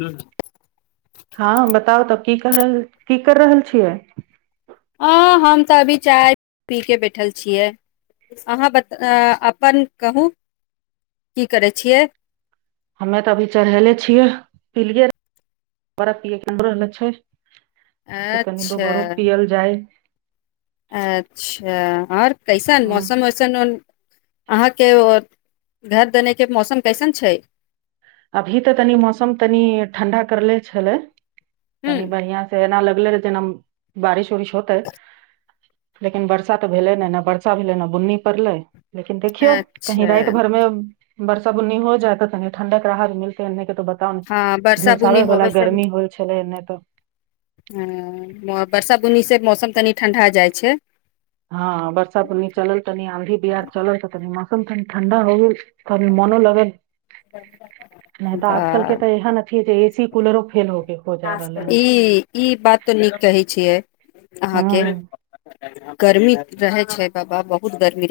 हन हँ बताउ तब की की कर रहल छियै हँ हम तऽ अभी चाय पी कऽ बैठल छियै अहाँ बता अपन कहू की करै छियै हमे तऽ अभी चढ़ेले छियै पिय छै जे कनि दो अच्छा बरो पीअल जाइ अच्छा आओर कैसन ह मौसम वौसम अहाँके घर देनेके मौसम कैसन छै अभी तऽ तनि मौसम तनि ठण्डा करले छलै हूँ तनी बढ़िया से एना लग जेना बारिश-उरिश होते लेकिन बर्षा तऽ भेले नहि वर्षा भेलै न बुन्नी पड़लै लेकिन देखियौ कही अच्छा राति भरमे बरसा बुन्नी हो जाय तनी ठण्डा राहत मिलत एन्ने क हँ बर्षा बुनी होबे से ह होल छले एने तो बर्षा बुनी से मौसम तनी ठण्डा जाइ छै हँ बर्षा बुन्नी चलल तनी आंधी बिहार चल तऽ तनी मस्त त ठण्डा हो गेल त मनो लागल नहि तऽ आजकल के बा- तऽ एह नै जे स कुलरो फे ई ई बात तऽ नीक कहै छियै अहाँके हूं गरमी रहे छै बाबा बहु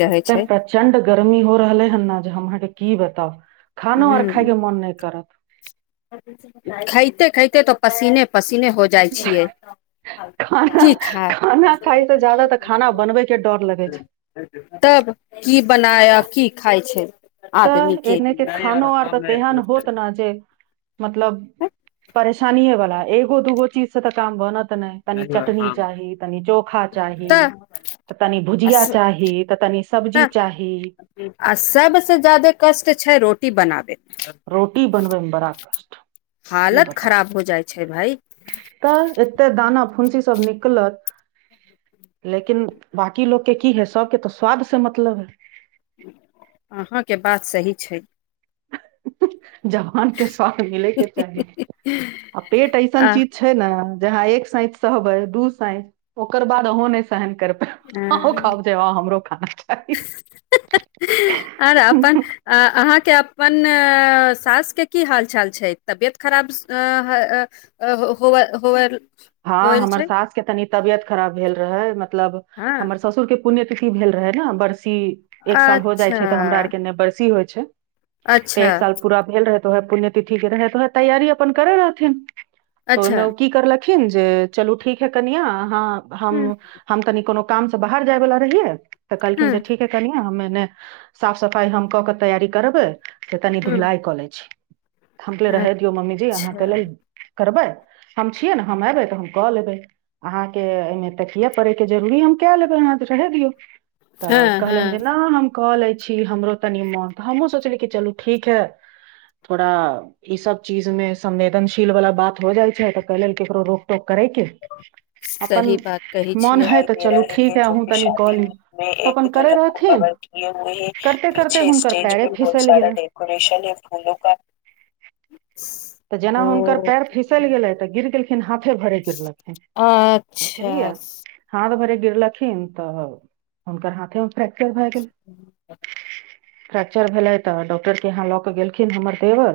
एते प्रचंड गर्मी हो रहले हेन ने जे हमके की बता त खानो आर खाइके मन नहि करत खाइते-खाइते त पसीने पसी हो जाइ छियै खाना की खा खाना खाइ से ज्यादा तऽ खाना बनबे के डर लगै छै तब की बनाय आ की खाइ छै तऽ एने के खानो आर तऽ तेहन होत ने जे मतलब परेशानी वला एगो दूगो चीजऽ स तऽ काम बनत नहि तनी चटनी चाही तनी चोखा चाही तऽ तऽ तनि भुजिया चाही तऽ तनि सब्जी तऽ चाही आ सबसँ ज्यादे कष्ट छै रोटी बनाबे रोटी बनबै मे बड़ा कष्ट की हालत बताउ खराब हो जाइ छै भाइ तऽ एतऽ दान हाँ फुंसी सब निकलत लेकिन बांकी लोकके की हइ सबके तऽ स्वाद से मतलब हइ अहाँके बात सही छै ह-हह जवान के साथ मिलै के चाही आ पेट ऐसन आ चीज छै न जहाँ एक सांयत सहबे दू सांयत ओकर बाद अंहों ने सहम हमरो खाना खाइ आर अपन अहाँके अपन सासके की हाल चाल छै तबियत खराब ऐं होव-हो -होवल हँ होवल हमर छै सास के तनि तबियत खराब भेल रहै म- मतलब हँ हमर ससुरके पुण्यतिथि भेल रहै ने बर- एक साल हो जाइ अच्छा छै तऽ हमरा आर के ने बरसी होइ छै तऽ अच्छा एक साल पूरा भेल रहै उहए पुण्यतिथि के रहै उहे तैयारी अपन करै रहथिन तऽ अच्छा ओहिमे ओ की करलक- -खिन जे चलू ठीक है कनियाँ अहाँ हम हूँ हम तनी कोनो काम से बाहर जाइ वला रहियै तऽ कहलखिन हूँ जे ठीक हइ कनियाँ हमे ने साफ सफाइ हम कऽ क तैयारी करबै से तनि हूँ धूलाइ कऽ लै छी थमके रहै दियौ मम्मी जी अच्छा अहाँके लेल करबै हम छी छियै ने हम एबै तऽ हम कऽ लेबै अहाँके एहिमे तऽ किए पड़ैके जरूरी हम कए लेबै अहाँ तऽ चढ़े दियौ तऽ हँ कहलन जे हँ न हम क लै छी हमरो तनि मन हमहुँ सोचली चलू ठीक हइ थोड़ा ई सब चीज मे संवेदनशील वला बात हो जाइ छै तऽ कै लेल केकरो रोकटोक सही बात कहै छियै मोन है तऽ चलू ठीक है अहूँ तनि कऽ लियौ तऽ अपन करे रहथिन करते करते हुनकर पैरे फिसल गेलै [unintelligible] तऽ जेना हुनकर ओ पैर फीसल गेले तऽ गिर गेले हहा भरे गिरलखे अच्छा बुझलियै हा त भरे गिरलखिन तऽ हुनकर हाथे लास्टर भ गेल फ्रैेक्चर भेलै तऽ डॉक्टर के यहाँ लऽ के गेलखिन हमर देवर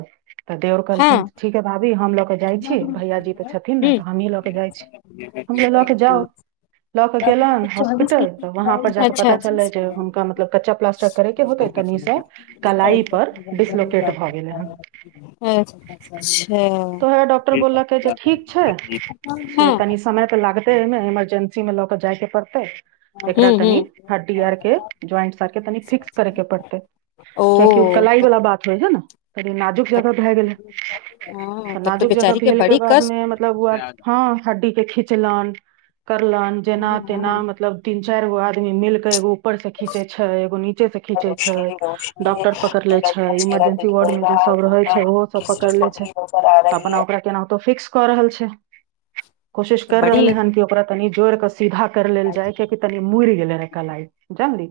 तऽ देव खिन हँ ठीक हइ भाभी हम लऽ कऽ जाइ छी भैयाजी तऽ छथिन ने हूँ तऽ हमहीँ लऽ कऽ जाइत छी हमऽ लऽ कऽ जाउ लऽ केऽ गेल चौबीस में हॉस्पिटल की तऽ खिलाड़ी वहाँपर थी, जाकऽ अच्छा पता चललै पच्चीस जे में। हुनका मतलब कच्चा प्लास्टर करैके होतै तनिसँ कलाइपर डिसलट भऽ गेलै हन अच्छा तऽ हए डॉक्टर बोललकै जे ठीक छै से हँ तनी समय तऽ लागते एहिमे इमरजेंसी मे ल ऽ जाइके पड़तै हूँ एकरा तनि हूँ हड्डी आर के ज्वइंटस आर के तनि फिक्स करे के पड़ते कियाकि ओ कलाई तब वालला बात होइ छै ने तनी नाजुक तब जगह भए गेले हँ त तब तऽ नाजुक जगह बेचारी भेल के बड़ी कष्ट बादमे मतलब ओ आर हँ हड्डी के खिचलनि करलनि जेना तेना मतलब दिन चारि गो आदमी मिलक एगो ऊपर से खींचे छै एगो नीचे से खींचे छै डॉक्टर पकड़ ले छै इमरजेंसी वार्ड में जे सब रहे छै ओहो सब पकड़ ले छै अपना ओकरा केनातो फिक्स कऽ रहल छै कोशिश कर बड़ी रहले हन कि ओकरा तनि जोड़ क सीधा कर लेल जाय कियकि तनी मुड़ी गेल कलाई ज ली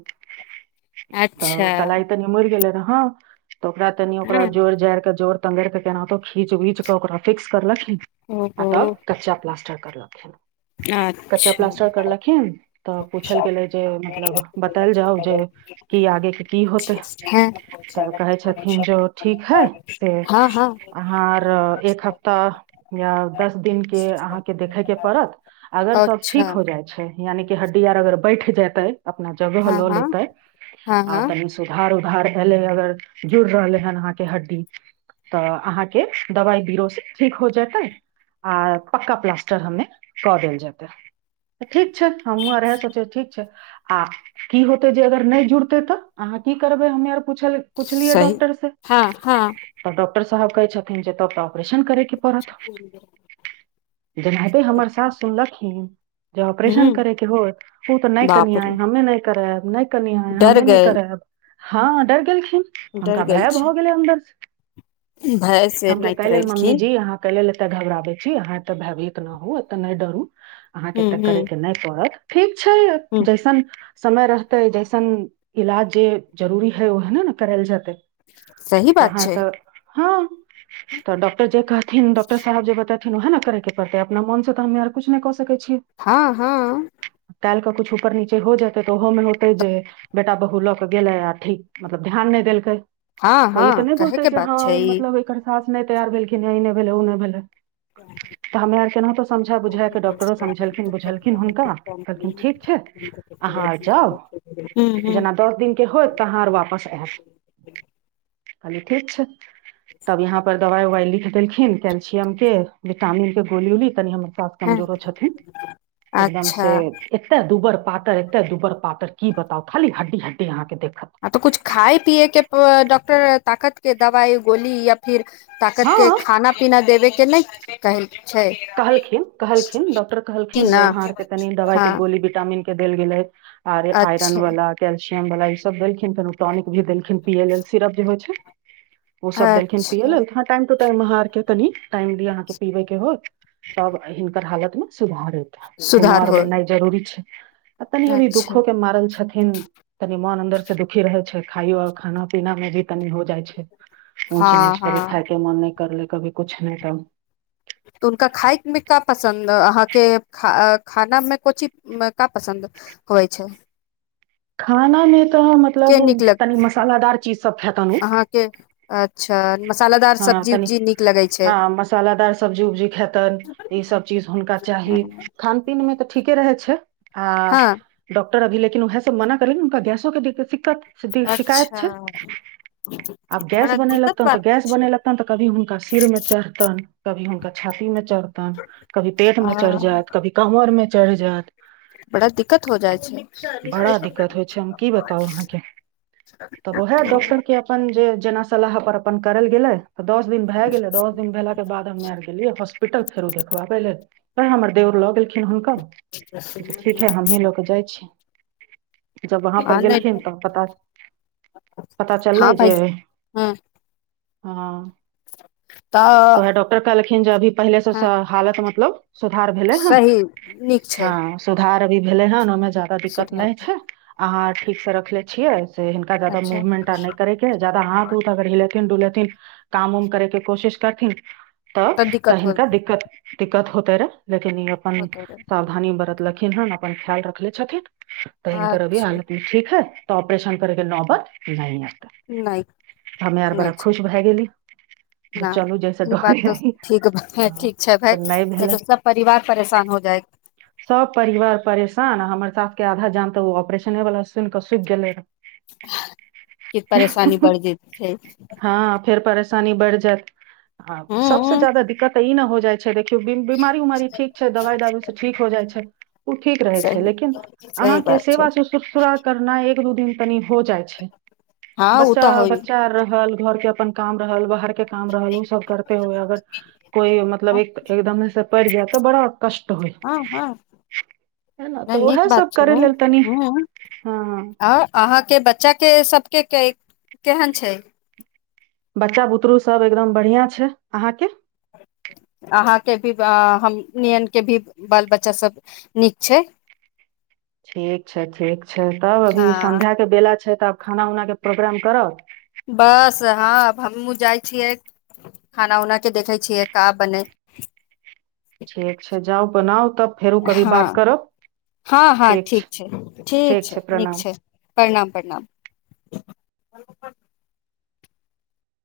त अच्छा कल कलाइ तऽ मुड़ी गेलै रह हँ तऽ ओकरा तनि ओकरा हँ जोड़ जड़िके जोड़ त केहनातो खीच विच के ओकरा फिक्स करलखऽ आ ओहो तब कच्चा प्लास्टर कर लक् ने कच्चा अच्छा प्लास्टर करलखिन तऽ पूछल गेलै जे मतलब बतायल जाउ जे की आगेके की होतै तऽ कहै छथिन जे ओ ठीक है हँ हँ अहाँ आरऽ एक हप्ताह या दस दिन अहाँ के देखैत के परत अगर सब अच्छा ठीक हो जाइ छै यानि कि हड्डी आर अगर बैठ जेतै अपन जगह हँ लऽ हँ लेते हँ आ हँ तनि सुधार उ घर एलै अगर जुड़ रहलै हन अहाँके हड्डी तऽ अहाँके दवाइ बीरो से ठीक हो जेतै आ पक्का प्लास्टर हमे कऽ देल जेतै ठीक छ छै हमहुूं आर रहे सोचे ठीक छै आ की होतै जे अगर नहि जुड़तै तऽ अहाँ की करबै हमे आर ल पूछलियए सही डाँक्टर से हँ हँ डॉक्टर साहब कहै छथिन जे तऽ ऑपरेशन करैके पड़त जेनाहिंतै हमर सास सुनलखिन जे ऑपरेशन हूँ करैके होत ओ तऽ नहि बाप कनियाँ यै रे हममे नहि कराब नहि कनियाँ यै डर हमे नहि गेल कराब हँ डर गेल खि- डर हुनका गेल भय छै भऽ गेलै अन्दर से भय से नहि करेलखिन एत घबराबे छी अहाँ एत्ते भेयवित न होउ एते नहि डरू अहाँके हूँ तऽ हूँ करैय के नहि पड़त ठीक छै हूँ जैसन समय रहतै जैसन इलाज जे जरूरी हइ ओहे ने ने करायल जेतै सही बात छै हाँ तऽ डॉक्टर जे कहथिन डॉक्टर साहेब जे बता- उएहा न कराके पड़तै अपना मन से तऽ हमें आर कुछ नहि कऽ सकै छियै हँ हँ काल्हि कऽ किछु ऊपर नीचे हो जेतै तऽ ओहोमे होतै जे बेटा बहु लऽ केऽ गेलै आ ठीक मतलब ध्यान नहि देलकै हँ हँ कहै के बात छै ऐं ई मतलब एकर सास नहि तैयार भेलखिन या ई नहि भेलै ओ नहि भेलै तऽ हमे आर केनाहितो समझा बुझाक डॉक्टरो समझेलखिन बुझेलखिन हुनका कहलखिन ठीक छै अहाँ आर हूँ जाउ हूँ जेना दस दिनक के होत तऽ अहाँ आर वापस आयब कहलियै ठीक छै तब इहाँ पर डॉ- दवाइ उवाइ लिख देलखिन कैेल्शियम के विटामिन के गोली उली तनि हम कमजोरो छथिन एकदम अच्छा से एते दूबर पातर एते दुबर पातर की बताउ खाली हड्डी हड्डी अहाँके देख हँ तऽ कुछ खाए पीयै के डॉक्टर ताकत के दवाई गोली या फिर ताकत के हँ खाना पीना देबै के नहि काल्हि कहलखिन कहलखिन डॉक्टर कि कहलखिन न जे अहाँ आरके तनि दवाइ के हँ गोली विटामिन के देल गेलै आरे आयरन अच्छा वाला क सिय वाला ई सब देलखिन प्रानिक भी देलखिन पीयै लेल ए सिरप जे होइ छै ओ सब देलखिन पियल अच्छा त टाइमहाररके तनी टाइम दी अहाँके पीबे के होत तब हिनकर हालत में सुधारे खूनो सुधार आर होय बननाइ जरूरी छै आ तनि अभी अच्छा दुखो के मारल छथिन तनि मन अन्दर से दुखी रहै छै खाइयो आ खाना पीना मे भी तनी हो जाइ छै ऊंच हँ निच हँ कनै खाके मन करले कभी कुछ नहि त तऽ हुनका खायमे का पसन्द अहाँके खानामे को ची क पसन्द होइ छै खाना मे खाना में के मतलब नीक लग तनि मसालादार चीज सब खेतन ऊ अहाँके अच्छा मसालादार हँ सब्जी तनि उब्जी नीक लगै छै हँ मसासादार सब्जी- उब्जी खेतन ई सब चीज हुनका चाहि खान- पीन में त ठीके रहय छै हँ डा डाँक्- अभी लेकिनएह से मना करे ने हुनका गैसो के दिक्कत शिकायत अच्छा छै ई आब तऽ गैस बड़ा बन दिक्कत लगतैन तऽ बात गैस बन छै लगतैन तऽ कभी हुनका सिर मे चढ़तनि कभी हुनक छातीमे चढतैन कभी पेट मे चढ़ि हँ जायत कभी कमर मे चढिजात बड़ा दिक्कत हो जाइ छै बड़ा दिक्कत होइ छै हम की बताउ अहाँके तब ओएहे डॉक्टर के अपन जे जेना सलाह पर अपन करल गेलै तऽ दस दिन भए गेलै दस दिन भेलाके बाद हमे आबि गेलियै हॉस्पिटल फेरो देखबऽ पहिले त हमर देउर ल गेलखिन हुनका ठीक है हमहीं ल के जाइ छी जब वहाँ पर हँ नहि गेलखिन तऽ पता पता चललै हँ भाय जे हँ हँ तो तऽ है डॉक्टर कइल ज भी पहिलेसँ हँ सब हालत मतलब सुधार भेलै हन सही नीक हँ छै सुधार इ भेलै न नमज जादा दिककत सुधार नहि भेल। छै अहाँ ठीक से रखले छियै से हिनका जादा अच्छा मूवमेन्ट आर नहि करैके जादा हाथ उथ अगर हिलेथिन डुलेथिन काम उम करैके कोशिश करथिन तब तऽ त दिक्कत हो हिनका दिक्कत दिक्कत होत तर लेकिन ई अपन होतो रहे सावधानी बरत लखिन हन अपन ख्याल रखले छथिन तऽ इननक अभी अच्छा हालतमे ठीक है तऽ अपरेशन करके नौबत नै एत नहि नहि छै भए गेली जे न चलू जैसे ई बात डरे त रही ठीक हँ ठीक छै भइ तऽ नहि तऽ सब परिवार परेशान हो जाए सभ परिवार परेशान हमर सासके आधा जान त ओ ऑपरेशने वालला सुनि कऽ सुखि गेले रह कि परेशानी बढ़ जेत छै हँ फेर परेशानी बढ़ जायत हँ सबसँ ज ह जााददा दिक्कतऽ ई न हो जाइ देखियौ बीमारी उमारी ठीक छै दवाइ दारू से ठीक हो जाइ छै ओ ठीक रहै छै सही लेकिन सही अहाँके बात छै सेवारा करना दू दिन तनि हो जाइ छै हँ ओ बच्चा तऽ होइ बच्चा रहल घर के अपन काम रहल बाहर के काम रहल ओ सब करे हुए अगर कोइ मतलब हँ एक एकदम पर जात त बड़ा कष्ट होइ हँ हँ है ने तऽ नीक उएह बात सब छै करे लेल तनी ह हँ आ अहाँके बच्चा के सब के के केहन छै बच्चा बुतरु सब एकदम बढ़ियां छै अहाँके अहाँके भी हमनियनके भी बाल बच्चासभ नीक छै ठीक छै ठीक छै तब अभी हँ सन्ध्याके बेला छै तऽब खाना उना के प्रोग्राम कर बस हँ हमहुँ जाइ छियै खाना उना के देखै छि यै का बनेै ठीक छै जाउ बनाउ तब फेरो कभी हँ बात करब हँ हँ ठीक छै ठीक छै नीक छै प्रणाम प्रणाम